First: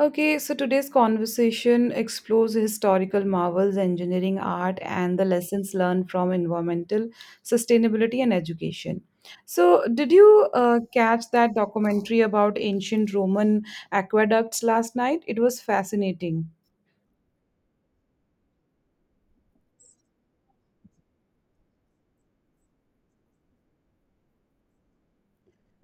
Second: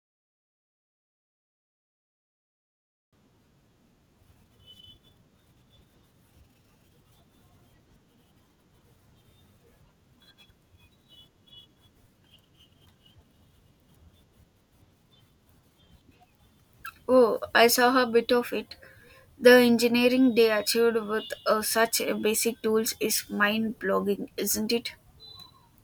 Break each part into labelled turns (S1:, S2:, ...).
S1: Okay, so today's conversation explores historical marvels, engineering, art, and the lessons learned from environmental sustainability and education. So, did you catch that documentary about ancient Roman aqueducts last night? It was fascinating.
S2: Oh, I saw a bit of it. The engineering they achieved with such basic tools is mind blogging, isn't it?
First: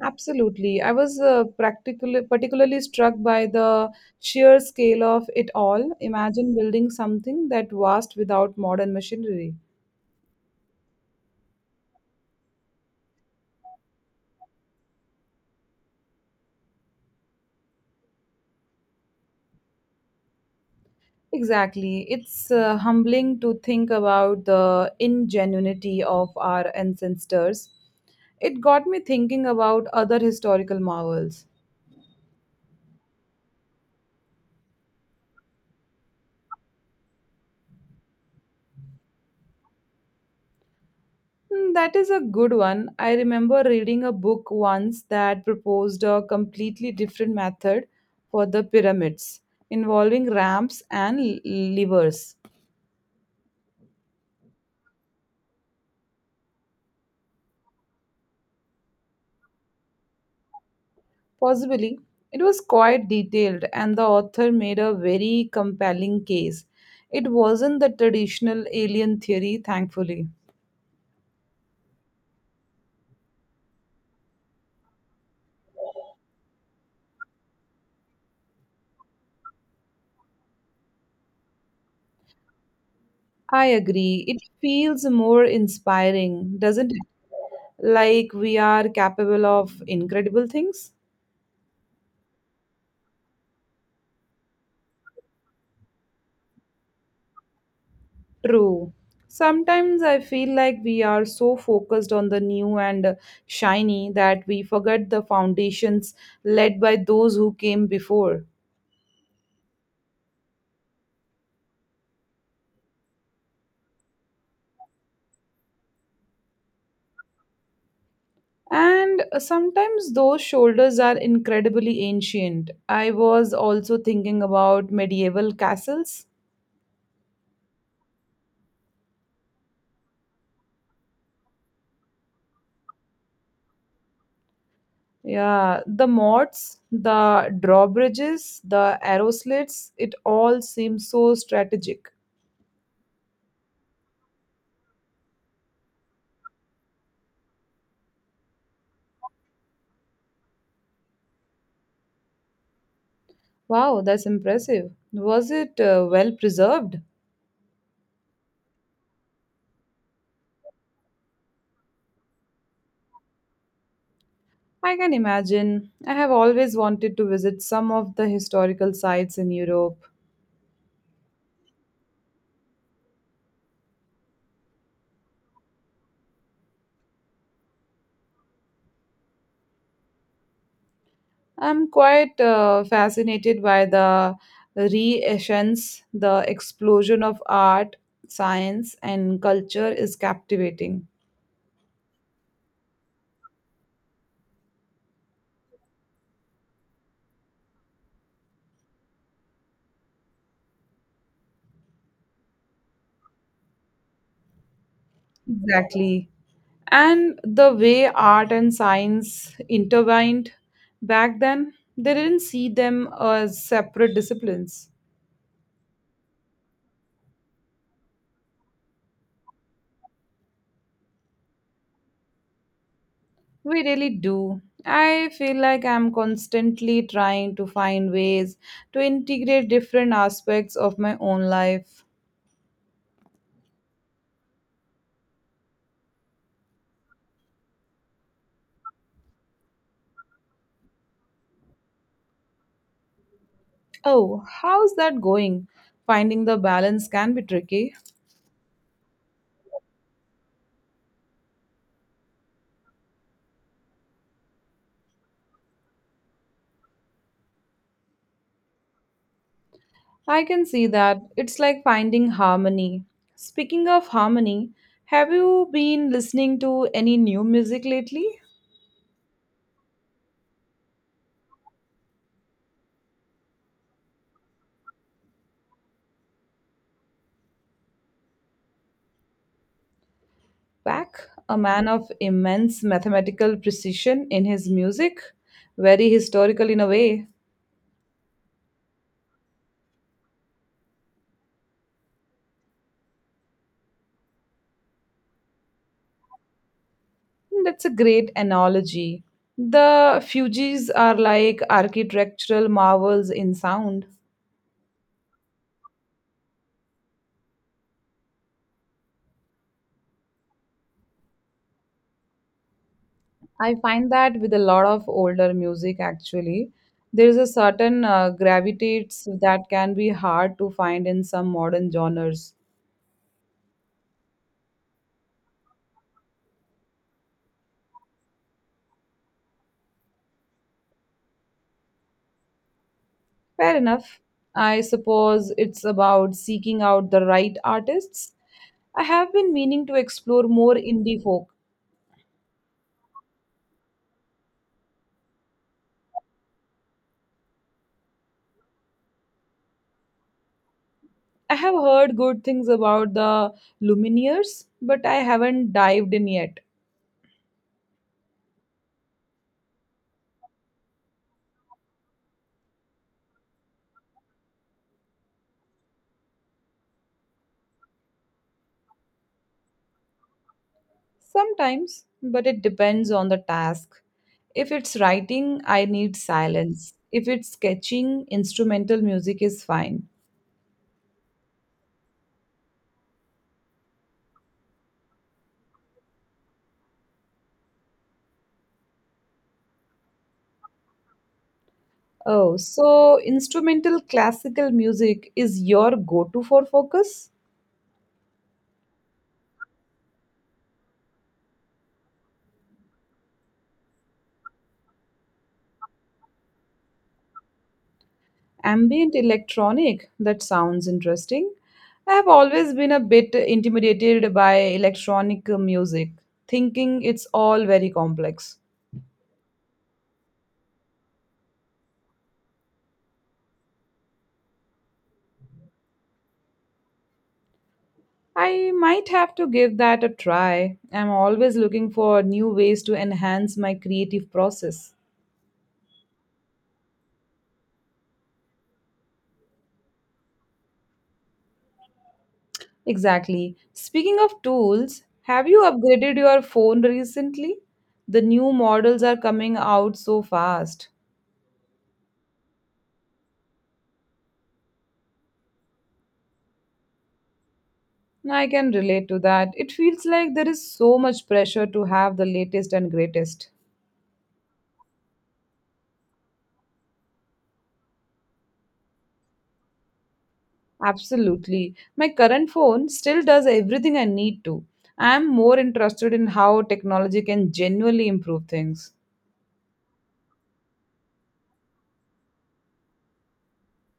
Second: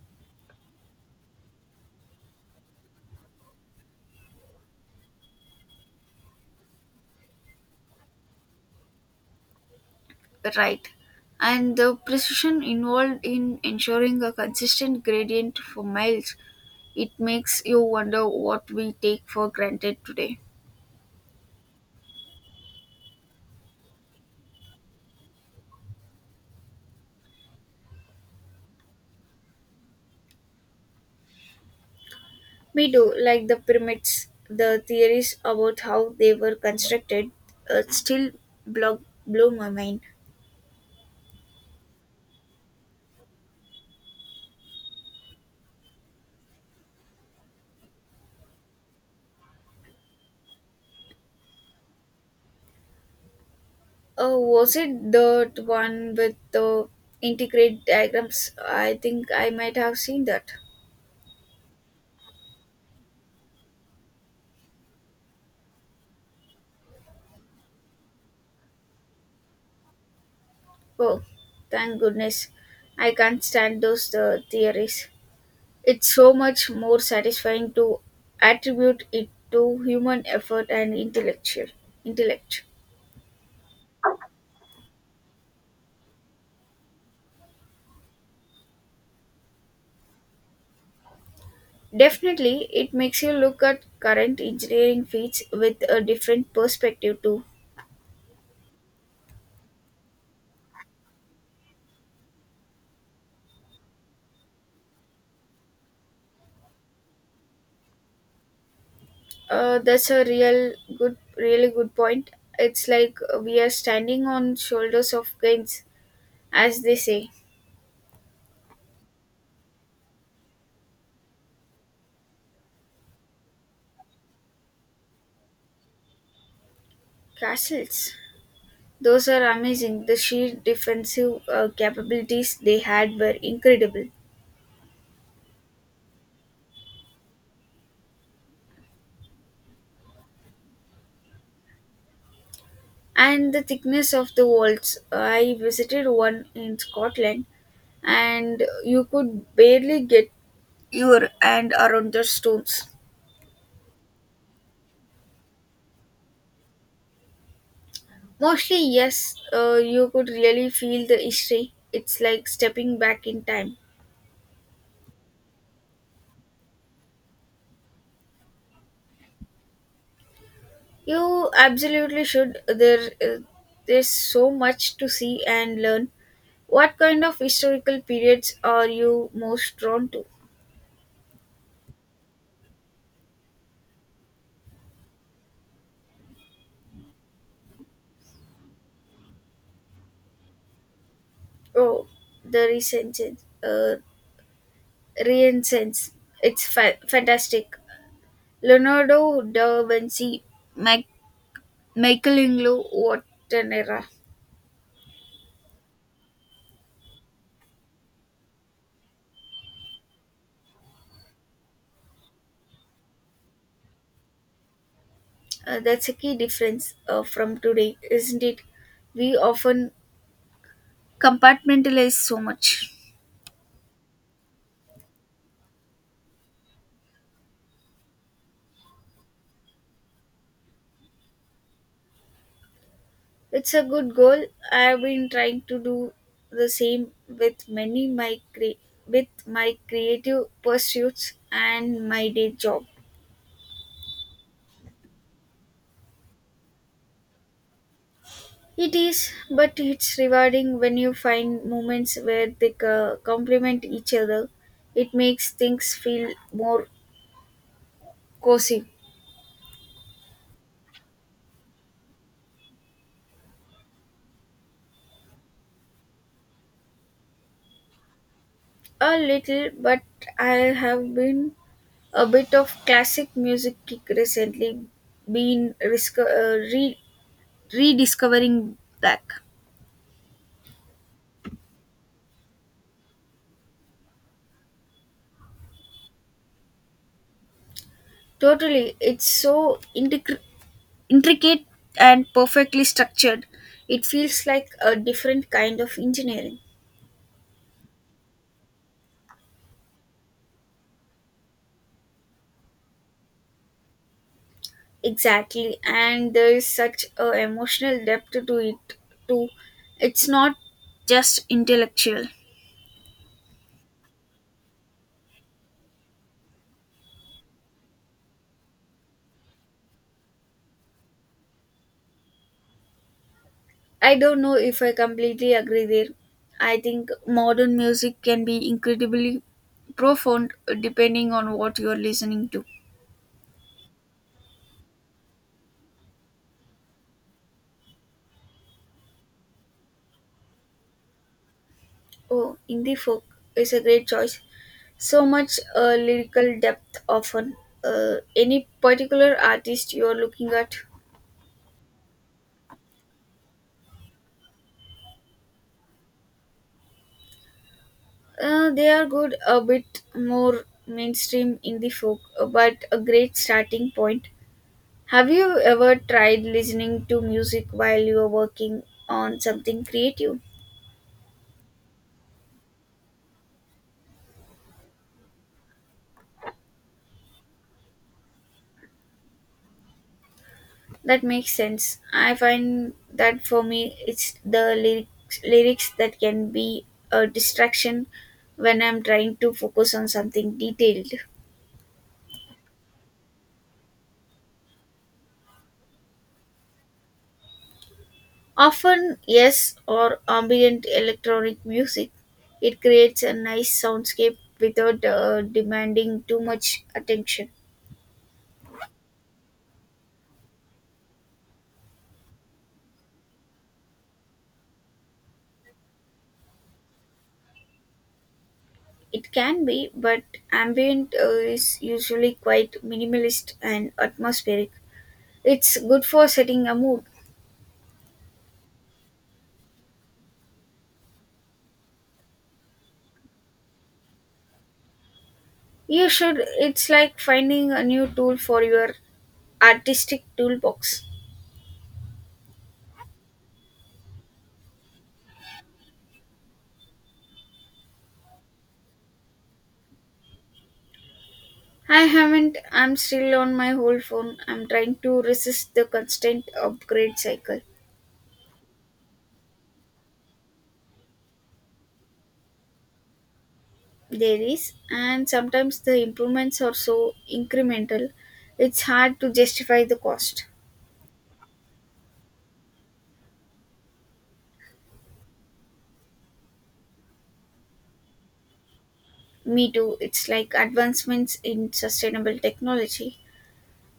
S1: Absolutely. I was particularly struck by the sheer scale of it all. Imagine building something that vast without modern machinery.
S2: Right. And the precision involved in ensuring a consistent gradient for miles, it makes you wonder what we take for granted today.
S1: Exactly. It's humbling to think about the ingenuity of our ancestors. It got me thinking about other historical marvels.
S2: We do, like the pyramids, the theories about how they were constructed uh, still blow, blow my mind.
S1: Hmm, that is a good one. I remember reading a book once that proposed a completely different method for the pyramids, involving ramps and levers.
S2: Oh, was it that one with the integrate diagrams? I think I might have seen that.
S1: Possibly. It was quite detailed, and the author made a very compelling case. It wasn't the traditional alien theory, thankfully.
S2: Oh, thank goodness. I can't stand those theories. It's so much more satisfying to attribute it to human effort and intellect.
S1: I agree. It feels more inspiring, doesn't it? Like we are capable of incredible things.
S2: Definitely, it makes you look at current engineering feats with a different perspective too.
S1: True. Sometimes I feel like we are so focused on the new and shiny that we forget the foundations led by those who came before.
S2: That's a really good point. It's like we are standing on shoulders of giants, as they say.
S1: And sometimes those shoulders are incredibly ancient. I was also thinking about medieval castles.
S2: Castles. Those are amazing. The sheer defensive capabilities they had were incredible.
S1: Yeah, the moats, the drawbridges, the arrow slits, it all seems so strategic.
S2: And the thickness of the walls. I visited one in Scotland and you could barely get your hand around the stones.
S1: Wow, that's impressive. Was it well preserved?
S2: Mostly, yes, you could really feel the history. It's like stepping back in time.
S1: I can imagine. I have always wanted to visit some of the historical sites in Europe.
S2: You absolutely should. There's so much to see and learn. What kind of historical periods are you most drawn to?
S1: I'm quite fascinated by the renaissance, the explosion of art, science, and culture is captivating.
S2: Oh, the Renaissance. Uh, Renaissance. It's fantastic. Leonardo da Vinci, Mac- Michelangelo, what an era.
S1: Exactly. And the way art and science intertwined back then, they didn't see them as separate disciplines.
S2: That's a key difference from today, isn't it? We often compartmentalize so much.
S1: We really do. I feel like I'm constantly trying to find ways to integrate different aspects of my own life.
S2: It's a good goal. I've been trying to do the same with with my creative pursuits and my day job.
S1: Oh, how's that going? Finding the balance can be tricky.
S2: It is, but it's rewarding when you find moments where they complement each other. It makes things feel more cozy.
S1: I can see that. It's like finding harmony. Speaking of harmony, have you been listening to any new music lately?
S2: A little, but I have been a bit of classic music kick recently, been rediscovering that.
S1: Bach, a man of immense mathematical precision in his music, very historical in a way.
S2: Totally. It's so intricate and perfectly structured. It feels like a different kind of engineering.
S1: That's a great analogy. The Fugees are like architectural marvels in sound.
S2: Exactly. And there is such a emotional depth to it too. It's not just intellectual.
S1: I find that with a lot of older music, actually, there is a certain gravitates that can be hard to find in some modern genres.
S2: I don't know if I completely agree there. I think modern music can be incredibly profound depending on what you're listening to.
S1: Fair enough. I suppose it's about seeking out the right artists. I have been meaning to explore more indie folk.
S2: Oh, indie folk is a great choice. So much lyrical depth often. Any particular artist you are looking at?
S1: I have heard good things about the Lumineers, but I haven't dived in yet.
S2: They are good, a bit more mainstream indie folk, but a great starting point. Have you ever tried listening to music while you are working on something creative?
S1: Sometimes, but it depends on the task. If it's writing, I need silence. If it's sketching, instrumental music is fine.
S2: That makes sense. I find that for me, it's the lyrics that can be a distraction when I'm trying to focus on something detailed.
S1: Oh, so instrumental classical music is your go to for focus?
S2: Often, yes, or ambient electronic music. It creates a nice soundscape without demanding too much attention.
S1: Ambient electronic, that sounds interesting. I have always been a bit intimidated by electronic music, thinking it's all very complex.
S2: It can be, but ambient is usually quite minimalist and atmospheric. It's good for setting a mood.
S1: I might have to give that a try. I'm always looking for new ways to enhance my creative process.
S2: You should. It's like finding a new tool for your artistic toolbox.
S1: Exactly. Speaking of tools, have you upgraded your phone recently? The new models are coming out so fast.
S2: I haven't. I'm still on my old phone. I'm trying to resist the constant upgrade cycle.
S1: I can relate to that. It feels like there is so much pressure to have the latest and greatest.
S2: There is, and sometimes the improvements are so incremental, it's hard to justify the cost.
S1: Absolutely. My current phone still does everything I need to. I am more interested in how technology can genuinely improve things.
S2: Me too. It's like advancements in sustainable technology.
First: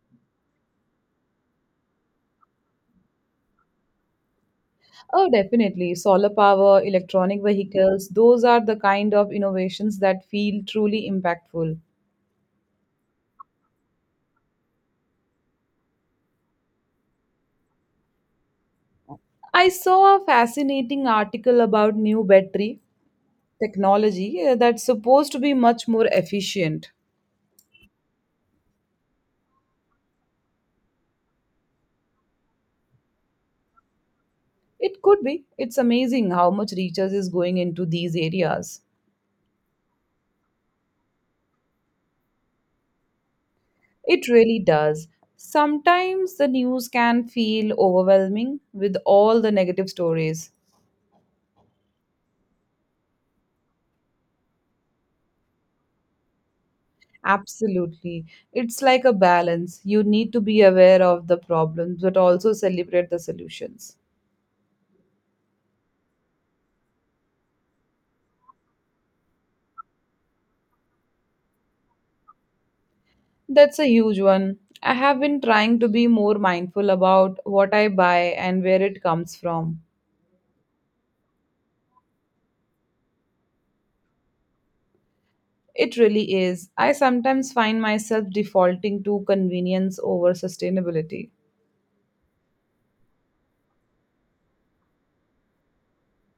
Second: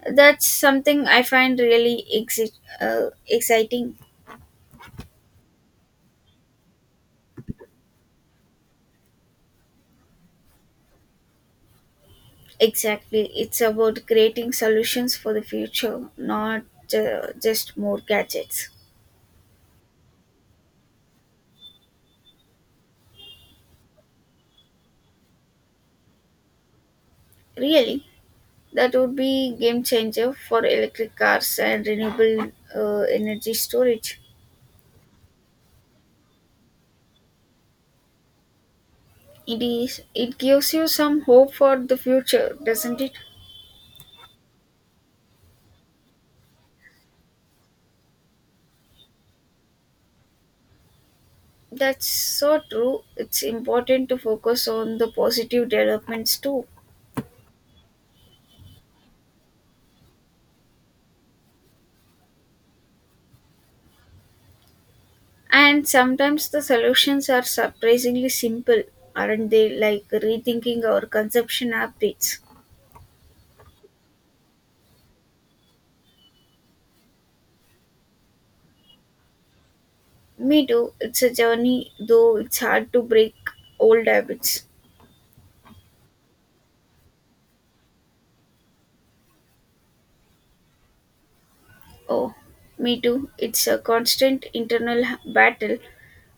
S2: That's something I find really exciting.
S1: Oh, definitely. Solar power, electronic vehicles, those are the kind of innovations that feel truly impactful.
S2: Exactly. It's about creating solutions for the future, not just more gadgets.
S1: I saw a fascinating article about new battery technology that's supposed to be much more efficient.
S2: Really, that would be game changer for electric cars and renewable energy storage.
S1: It could be. It's amazing how much research is going into these areas.
S2: It is. It gives you some hope for the future, doesn't it?
S1: It really does. Sometimes the news can feel overwhelming with all the negative stories.
S2: That's so true. It's important to focus on the positive developments too.
S1: Absolutely. It's like a balance. You need to be aware of the problems but also celebrate the solutions.
S2: And sometimes the solutions are surprisingly simple, aren't they? Like rethinking our consumption habits.
S1: That's a huge one. I have been trying to be more mindful about what I buy and where it comes from.
S2: Me too. It's a journey, though it's hard to break old habits.
S1: It really is. I sometimes find myself defaulting to convenience over sustainability.
S2: Oh, me too. It's a constant internal battle.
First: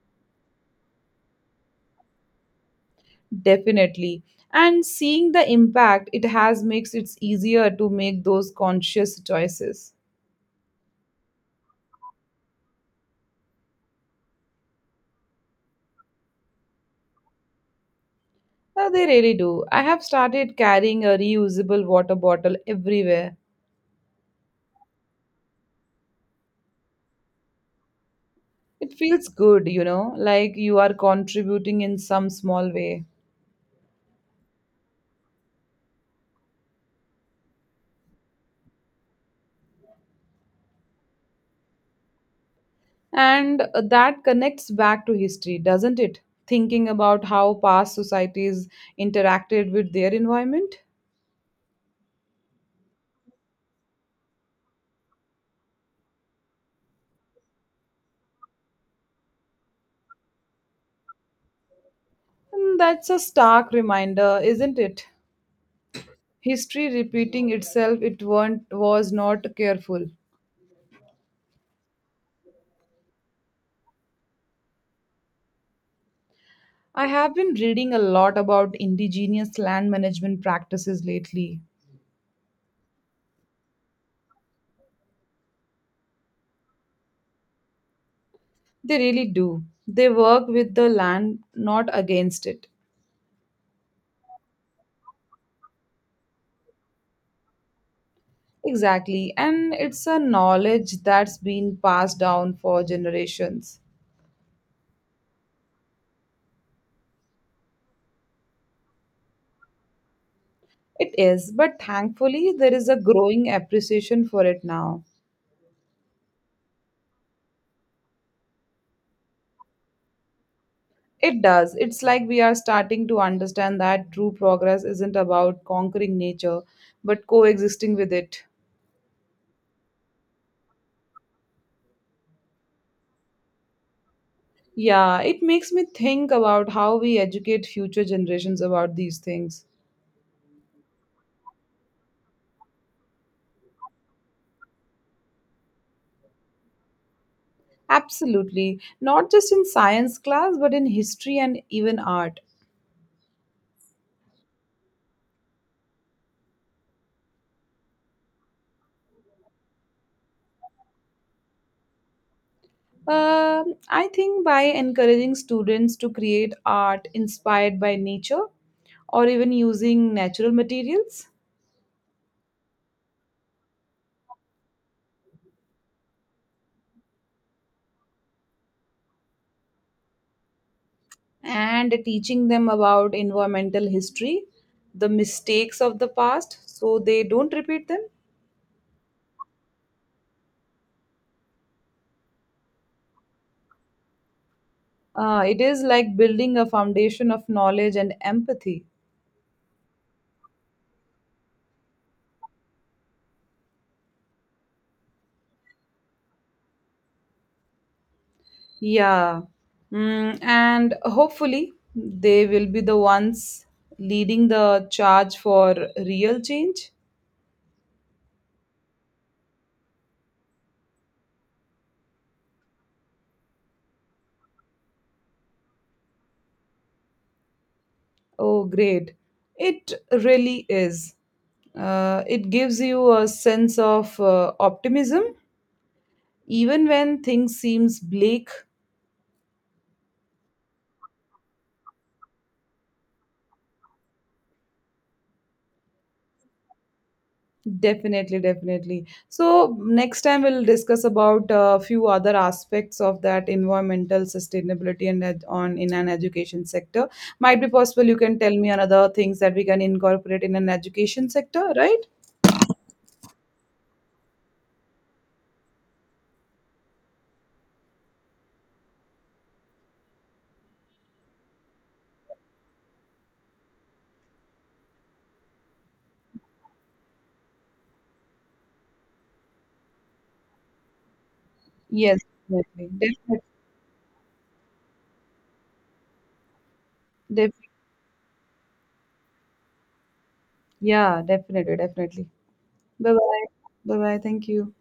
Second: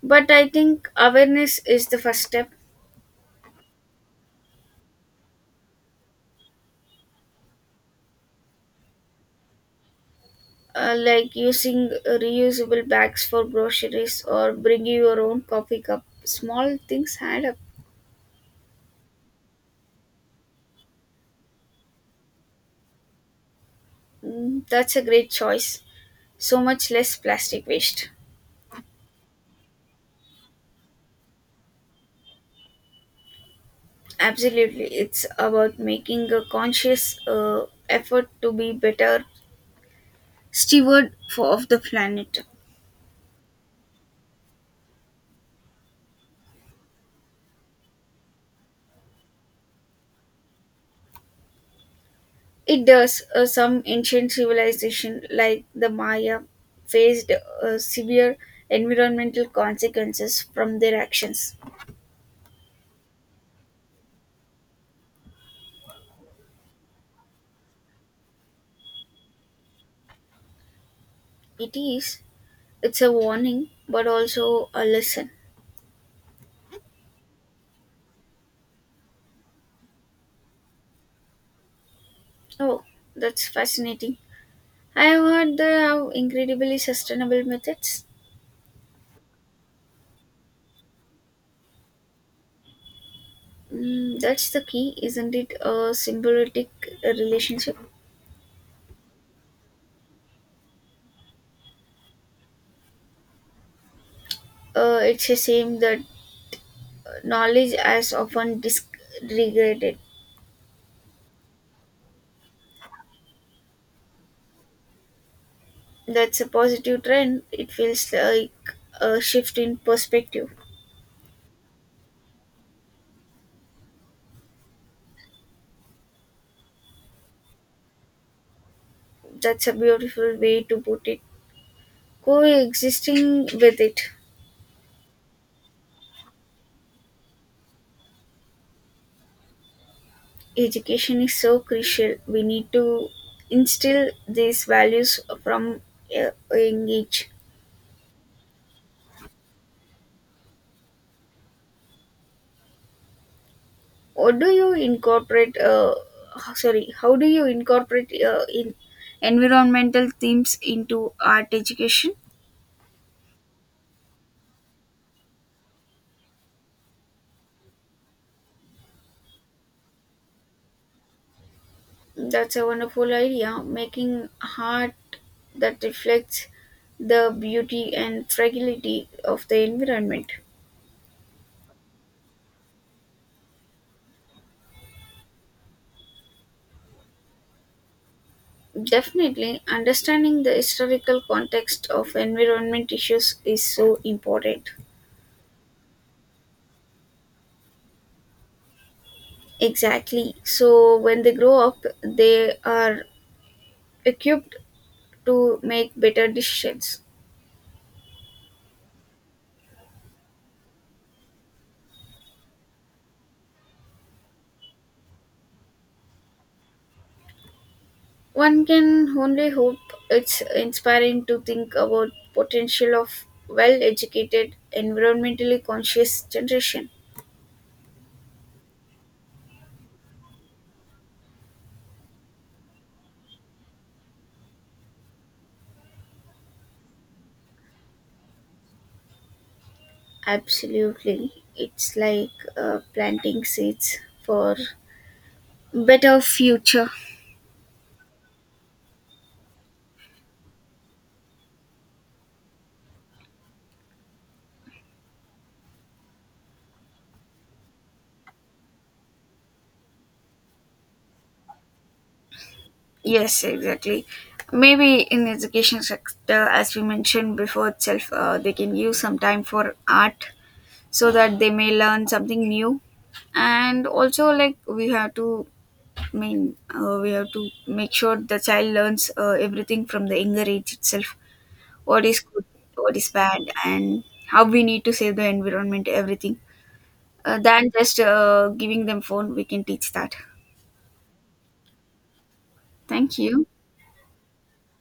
S2: But I think awareness is the first step,
S1: Definitely. And seeing the impact it has makes it easier to make those conscious choices.
S2: like using reusable bags for groceries or bringing your own coffee cup. Small things add up.
S1: No, they really do. I have started carrying a reusable water bottle everywhere.
S2: Mm, that's a great choice. So much less plastic waste.
S1: It feels good, you know, like you are contributing in some small way.
S2: Absolutely. It's about making a conscious effort to be better of the planet.
S1: And that connects back to history, doesn't it? Thinking about how past societies interacted with their environment.
S2: It does. Some ancient civilization like the Maya faced severe environmental consequences from their actions.
S1: And that's a stark reminder, isn't it? History repeating itself, it weren't, was not careful.
S2: It is. It's a warning, but also a lesson.
S1: I have been reading a lot about indigenous land management practices lately.
S2: Oh, that's fascinating. I have heard they have incredibly sustainable methods.
S1: They really do. They work with the land, not against it.
S2: Mm, that's the key, isn't it? A symbiotic relationship.
S1: Exactly. And it's a knowledge that's been passed down for generations.
S2: It's a shame that knowledge has often disregarded.
S1: It is, but thankfully, there is a growing appreciation for it now.
S2: That's a positive trend. It feels like a shift in perspective.
S1: It does. It's like we are starting to understand that true progress isn't about conquering nature, but coexisting with it.
S2: That's a beautiful way to put it. Coexisting with it,
S1: Yeah, it makes me think about how we educate future generations about these things.
S2: education is so crucial. We need to instill these values from a young age.
S1: Absolutely. Not just in science class, but in history and even art.
S2: What do you incorporate? Sorry, how do you incorporate in environmental themes into art education?
S1: I think by encouraging students to create art inspired by nature or even using natural materials,
S2: That's a wonderful idea, making art that reflects the beauty and fragility of the environment.
S1: and teaching them about environmental history, the mistakes of the past, so they don't repeat them.
S2: Definitely, understanding the historical context of environment issues is so important.
S1: It is like building a foundation of knowledge and empathy.
S2: Exactly. So, when they grow up, they are equipped to make better decisions.
S1: Yeah. Mm, and hopefully, they will be the ones leading the charge for real change.
S2: One can only hope it's inspiring to think about potential of well-educated, environmentally conscious generation.
S1: Oh, great. It really is. It gives you a sense of optimism even when things seems bleak.
S2: Absolutely, it's like planting seeds for better future.
S1: Definitely, definitely. So next time we'll discuss about a few other aspects of that environmental sustainability and on in an education sector. Might be possible you can tell me another things that we can incorporate in an education sector, right?
S2: Yes, exactly. Maybe in education sector, as we mentioned before itself, they can give some time for art so that they may learn something new. And also, like we have to we have to make sure the child learns everything from the younger age itself. What
S1: Yes,
S2: is good,
S1: definitely.
S2: what is bad,
S1: Definitely.
S2: and how we need to save the environment, everything.
S1: Def-
S2: Than just giving them phone, we can teach that.
S1: yeah, definitely, definitely. Bye
S2: Thank
S1: bye.
S2: you.
S1: Bye bye. Thank you.